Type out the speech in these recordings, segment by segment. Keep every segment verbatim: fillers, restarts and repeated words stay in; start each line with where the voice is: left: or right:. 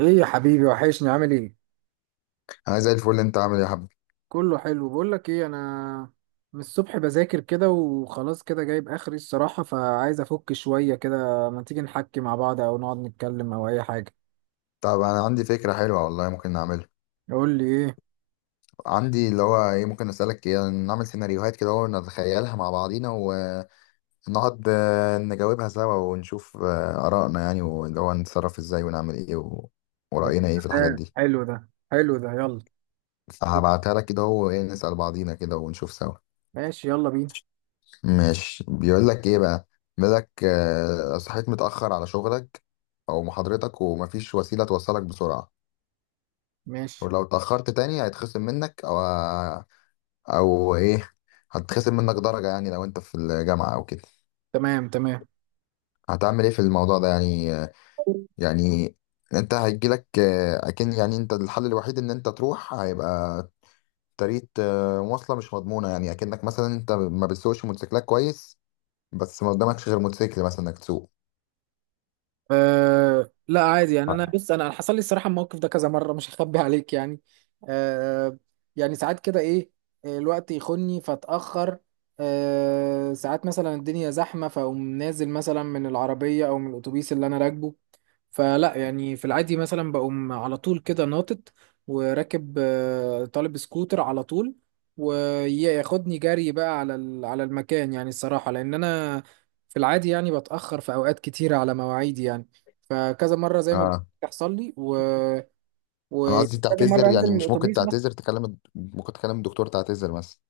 right: ايه يا حبيبي وحشني، عامل ايه؟
left: انا زي الفل. انت عامل ايه يا حبيبي؟
right: كله حلو. بقول لك ايه، انا من الصبح بذاكر كده وخلاص كده جايب اخري الصراحة، فعايز افك شوية كده. ما تيجي نحكي مع بعض او نقعد نتكلم او اي حاجة؟
left: طب انا عندي فكره حلوه والله، ممكن نعملها.
right: قول لي ايه.
left: عندي اللي هو ايه، ممكن اسالك، ايه نعمل سيناريوهات كده ونتخيلها مع بعضينا ونقعد، آه، نجاوبها سوا ونشوف آه، ارائنا يعني، واللي هو نتصرف ازاي ونعمل ايه و...
right: يا
left: وراينا ايه في الحاجات
right: سلام،
left: دي.
right: حلو ده، حلو ده، يلا.
left: فهبعتها لك كده، هو ايه، نسال بعضينا كده ونشوف سوا.
right: ماشي، يلا بينا.
left: ماشي، بيقول لك ايه بقى؟ بيقول لك آه، صحيت متاخر على شغلك او محاضرتك، ومفيش وسيله توصلك بسرعه،
right: ماشي.
left: ولو اتاخرت تاني هيتخصم منك، او او ايه، هتخصم منك درجة، يعني لو انت في الجامعة او كده.
right: تمام تمام.
left: هتعمل ايه في الموضوع ده يعني يعني انت هيجيلك آه، اكن يعني انت الحل الوحيد ان انت تروح، هيبقى طريقة آه، مواصلة مش مضمونة، يعني اكنك مثلا انت ما بتسوقش موتوسيكلات كويس، بس ما قدامكش غير موتوسيكل مثلا انك تسوق.
right: أه لا عادي، يعني انا بص، انا أنا حصل لي الصراحه الموقف ده كذا مره، مش هخبي عليك يعني. أه يعني ساعات كده ايه، آه، الوقت يخني فاتاخر. أه ساعات مثلا الدنيا زحمه، فاقوم نازل مثلا من العربيه او من الاتوبيس اللي انا راكبه، فلا يعني في العادي مثلا بقوم على طول كده ناطط وراكب، آه، طالب سكوتر على طول، وياخدني جري بقى على ال- على المكان، يعني الصراحة لأن أنا في العادي يعني بتأخر في أوقات كتيرة على مواعيدي يعني. فكذا مرة زي ما
left: اه،
right: بتحصل لي و...
left: انا قصدي
right: وكذا مرة
left: تعتذر،
right: أنزل
left: يعني
right: من
left: مش ممكن
right: الأتوبيس مثلا.
left: تعتذر تكلم، ممكن تكلم الدكتور تعتذر مثلا.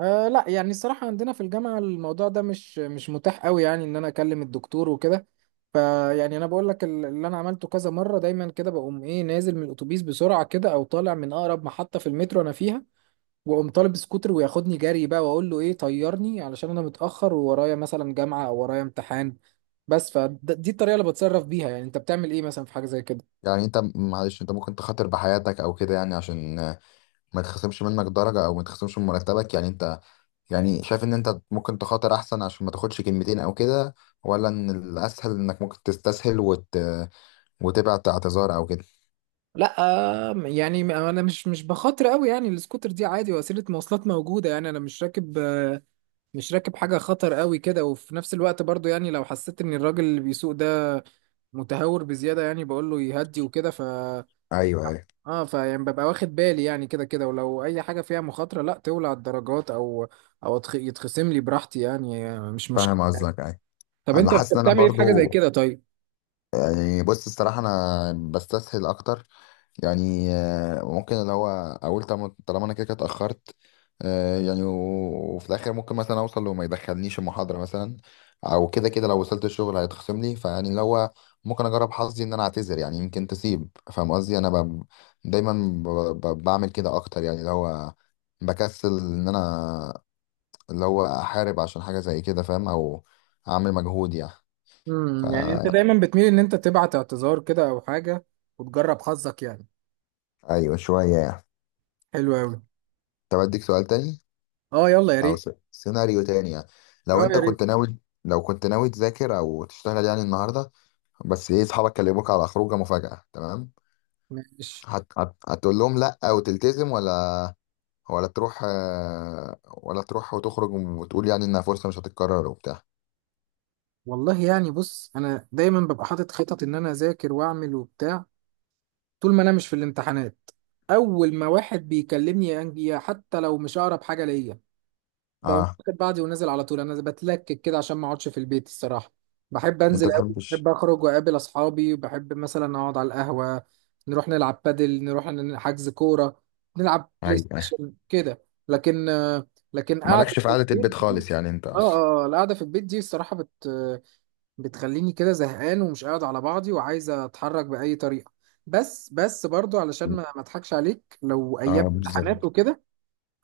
right: آه لا، يعني الصراحة عندنا في الجامعة الموضوع ده مش مش متاح قوي، يعني إن أنا أكلم الدكتور وكده. فيعني أنا بقول لك ال- اللي أنا عملته كذا مرة، دايما كده بقوم إيه نازل من الأتوبيس بسرعة كده، أو طالع من أقرب محطة في المترو أنا فيها، واقوم طالب سكوتر وياخدني جري بقى، واقول له ايه، طيرني علشان انا متاخر وورايا مثلا جامعه او ورايا امتحان. بس فدي الطريقه اللي بتصرف بيها. يعني انت بتعمل ايه مثلا في حاجه زي كده؟
left: يعني انت معلش، انت ممكن تخاطر بحياتك او كده يعني عشان آه، ما يتخصمش منك درجة او ما يتخصمش من مرتبك، يعني انت يعني شايف ان انت ممكن تخاطر احسن عشان ما تاخدش كلمتين او كده؟ ولا ان الاسهل انك ممكن تستسهل وت... وتبعت اعتذار او كده؟
right: لا آه، يعني انا مش مش بخاطر قوي، يعني السكوتر دي عادي وسيله مواصلات موجوده، يعني انا مش راكب، آه، مش راكب حاجه خطر قوي كده. وفي نفس الوقت برضو يعني لو حسيت ان الراجل اللي بيسوق ده متهور بزياده، يعني بقول له يهدي وكده، ف
left: ايوه، ايوه،
right: اه فيعني ببقى واخد بالي، يعني كده كده ولو اي حاجه فيها مخاطره لا، تولع الدرجات او او أتخ- يتخصم لي براحتي يعني، مش مشكله.
left: فاهم قصدك. ايوه،
right: طب
left: انا
right: انت بت-
left: حاسس ان انا
right: بتعمل ايه في حاجه زي
left: برضو
right: كده طيب؟
left: يعني، بص الصراحه انا بستسهل اكتر، يعني آه، ممكن اللي هو اقول طب- طالما انا كده كده اتاخرت، آه، يعني و- وفي الاخر ممكن مثلا اوصل وما يدخلنيش المحاضره مثلا، او كده كده لو وصلت الشغل هيتخصم لي، فيعني اللي هو ممكن اجرب حظي ان انا اعتذر، يعني يمكن تسيب، فاهم قصدي؟ انا ب... دايما ب... ب... بعمل كده اكتر، يعني اللي هو بكسل ان انا اللي هو احارب عشان حاجه زي كده، فاهم؟ او اعمل مجهود يعني.
right: امم يعني انت
left: فا
right: دايما بتميل ان انت تبعت اعتذار كده او حاجه، وتجرب حظك يعني.
left: ايوه، شويه يعني.
right: حلو قوي.
left: طب اديك سؤال تاني،
right: اه يلا يا
left: او
right: ريت.
left: س- سيناريو تاني يعني. لو
right: اه يا
left: انت
right: ريت.
left: كنت ناوي، لو كنت ناوي تذاكر او تشتغل يعني النهارده، بس ايه، اصحابك كلموك على خروجه مفاجأة تمام،
right: ماشي.
left: هت... هت... هتقول لهم لا وتلتزم، ولا ولا تروح آه، ولا تروح وتخرج وتقول يعني انها فرصة مش هتتكرر وبتاع؟
right: والله يعني بص، انا دايما ببقى حاطط خطط ان انا اذاكر واعمل وبتاع، طول ما انا مش في الامتحانات. اول ما واحد بيكلمني يا أنجي، حتى لو مش اقرب حاجه ليا، بقوم
left: اه،
right: واخد بعضي ونازل على طول. انا بتلكك كده عشان ما اقعدش في البيت الصراحه. بحب انزل
left: انت
right: قوي،
left: تحبش؟
right: بحب اخرج واقابل اصحابي، بحب مثلا اقعد على القهوه، نروح نلعب بادل، نروح ن- حجز كوره، نلعب بلاي
left: ايوه.
right: ستيشن كده. لكن لكن قاعده
left: مالكش في
right: في
left: قعدة البيت
right: البيت دي،
left: خالص يعني انت
right: اه
left: اصلا.
right: اه آه، القعده في البيت دي الصراحه بت بتخليني كده زهقان ومش قاعد على بعضي وعايز اتحرك باي طريقه. بس بس برضو علشان ما ما اضحكش عليك، لو ايام
left: اه،
right: امتحانات
left: بالظبط.
right: وكده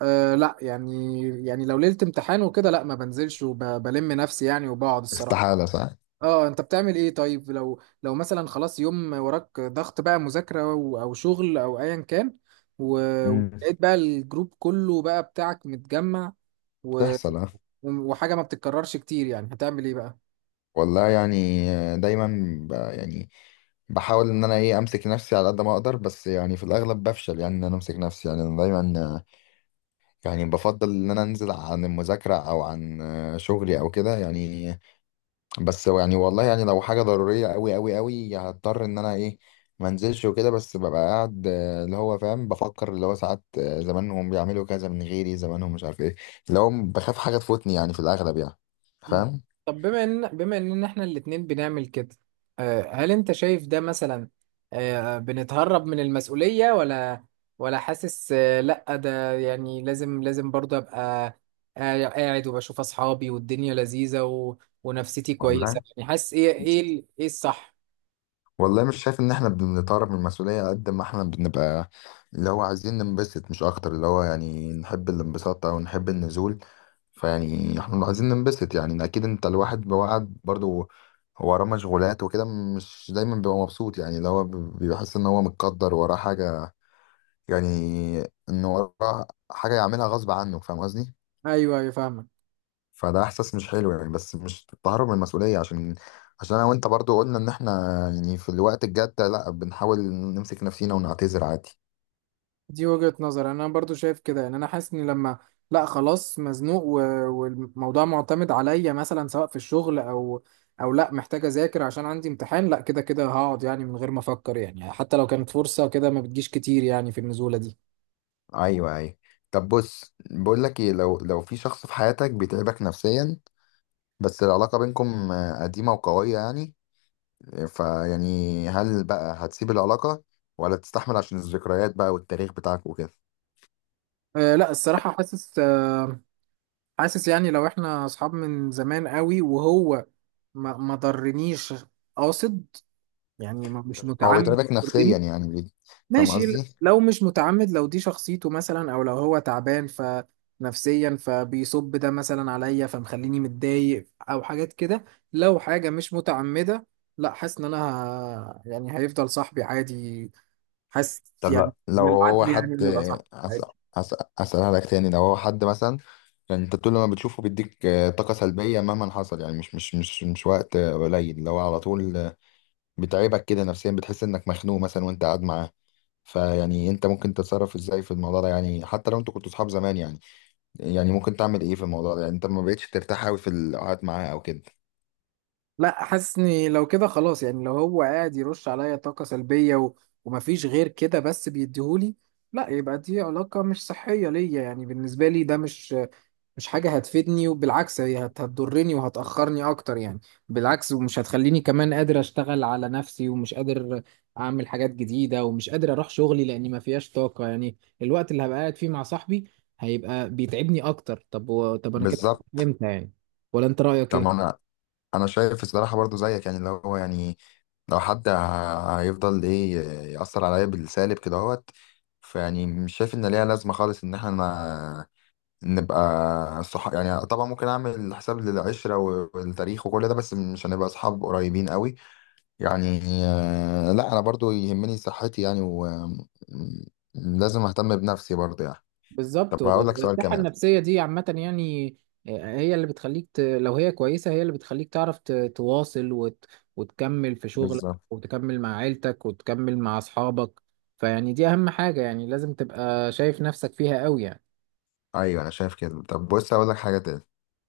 right: أه لا يعني، يعني لو ليلة امتحان وكده لا ما بنزلش وبلم نفسي يعني، وبقعد الصراحة.
left: استحالة صح؟
right: اه، انت بتعمل ايه طيب لو لو مثلا خلاص يوم وراك ضغط بقى مذاكرة و- او شغل او ايا كان، و-
left: امم.
right: ولقيت بقى الجروب كله بقى بتاعك متجمع، و...
left: بتحصل، اه.
right: وحاجة ما بتتكررش كتير، يعني هتعمل ايه بقى؟
left: والله يعني، دايما ب... يعني بحاول ان انا ايه امسك نفسي على قد ما اقدر، بس يعني في الاغلب بفشل يعني ان انا امسك نفسي، يعني انا دايما يعني بفضل ان انا انزل عن المذاكره او عن شغلي او كده يعني. بس يعني والله يعني لو حاجه ضروريه قوي قوي قوي هضطر ان انا ايه ما انزلش وكده، بس ببقى قاعد آه، اللي هو فاهم، بفكر اللي هو ساعات آه، زمانهم بيعملوا كذا من غيري، زمانهم مش عارف ايه، اللي هو بخاف حاجه تفوتني يعني في الاغلب يعني،
right: مم.
left: فاهم؟
right: طب بما ان، بما ان احنا الاتنين بنعمل كده، آه، هل انت شايف ده مثلا، آه، بنتهرب من المسؤولية، ولا ولا حاسس، آه، لا ده يعني لازم لازم برضه ابقى قاع- قاعد وبشوف اصحابي والدنيا لذيذة و... ونفسيتي
left: والله،
right: كويسة؟ يعني حاسس ايه، ايه ال- ايه الصح؟
left: والله مش شايف ان احنا بنتهرب من المسؤولية، قد ما احنا بنبقى اللي هو عايزين ننبسط مش اكتر، اللي هو يعني نحب الانبساط او نحب النزول. فيعني احنا عايزين ننبسط يعني، اكيد انت الواحد بيوعد برضو هو وراه مشغولات وكده، مش دايما بيبقى مبسوط يعني، اللي هو بي- بيحس ان هو متقدر وراه حاجة، يعني ان وراه حاجة يعملها غصب عنه، فاهم قصدي؟
right: ايوه ايوه فاهمك.
left: فده احساس مش حلو يعني، بس مش تهرب من المسؤوليه، عشان عشان انا وانت برضو قلنا ان احنا يعني في الوقت الجد ده لا بنحاول نمسك نفسينا ونعتذر عادي.
right: دي وجهة نظر، انا برضو شايف كده. يعني انا حاسس ان لما، لا خلاص مزنوق و... والموضوع معتمد عليا مثلا سواء في الشغل او او لا محتاج اذاكر عشان عندي امتحان، لا كده كده هقعد يعني من غير ما افكر، يعني حتى لو كانت فرصة كده ما بتجيش كتير يعني في النزولة دي.
left: ايوه، ايوه. طب بص، بقول لك ايه، لو لو في شخص في حياتك بيتعبك نفسيا، بس العلاقه بينكم آه، قديمه وقويه يعني، فيعني هل بقى هتسيب العلاقه ولا تستحمل عشان الذكريات بقى والتاريخ بتاعك وكده؟
right: أه لا الصراحة، حاسس أه، حاسس يعني لو احنا اصحاب من زمان قوي وهو ما ما ضرنيش قاصد، يعني ما- مش
left: هو
right: متعمد
left: بيتعبك نفسيا
right: يضرني،
left: يعني بي- فاهم
right: ماشي ل-
left: قصدي؟
right: لو مش متعمد، لو دي شخصيته مثلا او لو هو تعبان ف نفسيا فبيصب ده مثلا عليا فمخليني متضايق او حاجات كده، لو حاجة مش متعمدة لا حاسس ان انا ه... يعني هيفضل صاحبي عادي. حاسس
left: طب
right: يعني
left: لا، لو
right: من
left: هو
right: العدل
left: حد،
right: يعني انه يبقى صاحبي
left: أس-
right: عادي.
left: أس- أسألها لك تاني، لو هو حد مثلا يعني انت طول ما بتشوفه بيديك آه، طاقة سلبية مهما حصل، يعني مش مش مش مش وقت آه، قليل، لو على طول آه، بتعبك كده نفسيا، بتحس انك مخنوق مثلا وانت قاعد معاه، فيعني انت ممكن تتصرف ازاي في الموضوع ده يعني، حتى لو انتوا كنتوا صحاب زمان يعني؟ يعني ممكن تعمل ايه في الموضوع ده يعني، انت ما بقتش ترتاح قوي في القعد معاه او كده؟
right: لا حاسس اني لو كده خلاص، يعني لو هو قاعد يرش عليا طاقة سلبية و... ومفيش غير كده بس بيديهولي، لا يبقى دي علاقة مش صحية ليا، يعني بالنسبة لي ده مش مش حاجة هتفيدني، وبالعكس هي هت- هتضرني وهتأخرني أكتر يعني. بالعكس، ومش هتخليني كمان قادر أشتغل على نفسي، ومش قادر أعمل حاجات جديدة، ومش قادر أروح شغلي لأني ما فيهاش طاقة يعني. الوقت اللي هبقى قاعد فيه مع صاحبي هيبقى بيتعبني أكتر. طب و... طب أنا كده
left: بالظبط،
right: فهمت يعني، ولا أنت رأيك إيه؟
left: طبعا. انا شايف الصراحه برضو زيك يعني، اللي هو يعني لو حد ه- هيفضل ايه، يأثر عليا بالسالب كده اهوت، فيعني مش شايف ان ليها لازمه خالص ان احنا ن- نبقى صح يعني، طبعا ممكن اعمل حساب للعشره و- والتاريخ وكل ده، بس مش هنبقى اصحاب قريبين قوي يعني، آه، لا انا برضو يهمني صحتي يعني، ولازم اهتم بنفسي برضو يعني. طب
right: بالظبط،
left: هقول لك سؤال
right: والصحة
left: كمان.
right: النفسية دي عامة يعني، آه، هي اللي بتخليك ت... لو هي كويسة هي اللي بتخليك تعرف ت... تواصل وت... وتكمل في شغلك،
left: بالظبط.
right: وتكمل مع عيلتك، وتكمل مع أصحابك. فيعني دي أهم حاجة، يعني لازم تبقى شايف نفسك فيها قوي يعني.
left: ايوه، انا شايف كده. طب بص، هقول لك حاجه تاني،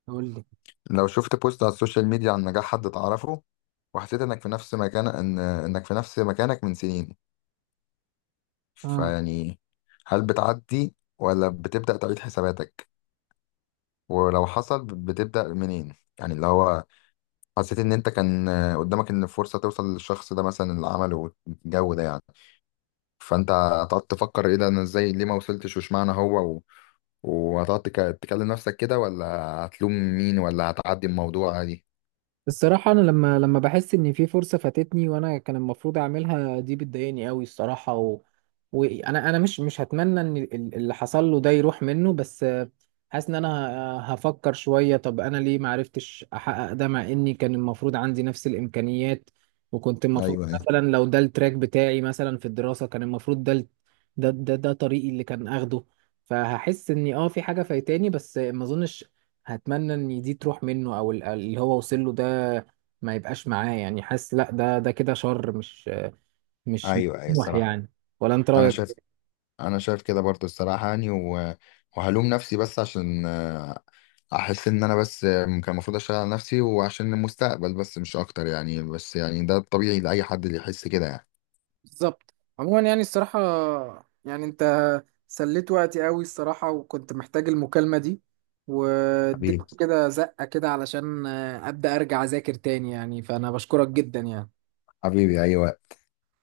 right: قول لي.
left: لو شفت بوست على السوشيال ميديا عن نجاح حد تعرفه، وحسيت انك في نفس مكان، ان انك في نفس مكانك من سنين،
right: اه،
left: فيعني هل بتعدي ولا بتبدأ تعيد حساباتك؟ ولو حصل بتبدأ منين؟ يعني اللي هو حسيت ان انت كان قدامك ان فرصة توصل للشخص ده مثلا اللي عمله الجو ده يعني، فانت هتقعد تفكر ايه ده، انا ازاي، ليه ما وصلتش وش معنى، هو و... وهتقعد تك- تكلم نفسك كده، ولا هتلوم مين، ولا هتعدي الموضوع عادي؟
right: الصراحة أنا لما، لما بحس إن في فرصة فاتتني وأنا كان المفروض أعملها، دي بتضايقني قوي الصراحة. وانا انا مش مش هتمنى ان ال- اللي حصل له ده يروح منه، بس آه، حاسس ان انا ه- هفكر شوية، طب انا ليه ما عرفتش احقق ده، مع اني كان المفروض عندي نفس الامكانيات، وكنت المفروض
left: ايوه،
right: مثلا لو ده التراك بتاعي مثلا في الدراسة، كان المفروض ده ال- ده ده, ده طريقي اللي كان اخده. فهحس اني اه في حاجة فايتاني، بس آه، ما اظنش هتمنى ان دي تروح منه، او ال- اللي هو وصل له ده ما يبقاش معاه. يعني حاسس لا ده ده كده شر، مش مش مش
left: ايوه. ايوه
right: طموح
left: الصراحة.
right: يعني. ولا انت
left: انا شايف،
right: رايك؟
left: انا شايف كده برضو الصراحه يعني، و... وهلوم نفسي بس عشان آه، احس ان انا بس آه، كان المفروض اشتغل على نفسي وعشان المستقبل، بس مش اكتر يعني، بس يعني ده الطبيعي لاي حد اللي يحس كده يعني.
right: بالظبط. عموما يعني الصراحة، يعني انت سليت وقتي قوي الصراحة، وكنت محتاج المكالمة دي، واديت
left: حبيبي،
right: كده زقة كده علشان آه، ابدأ ارجع اذاكر تاني يعني، فانا بشكرك جدا يعني.
left: حبيبي، ايوه.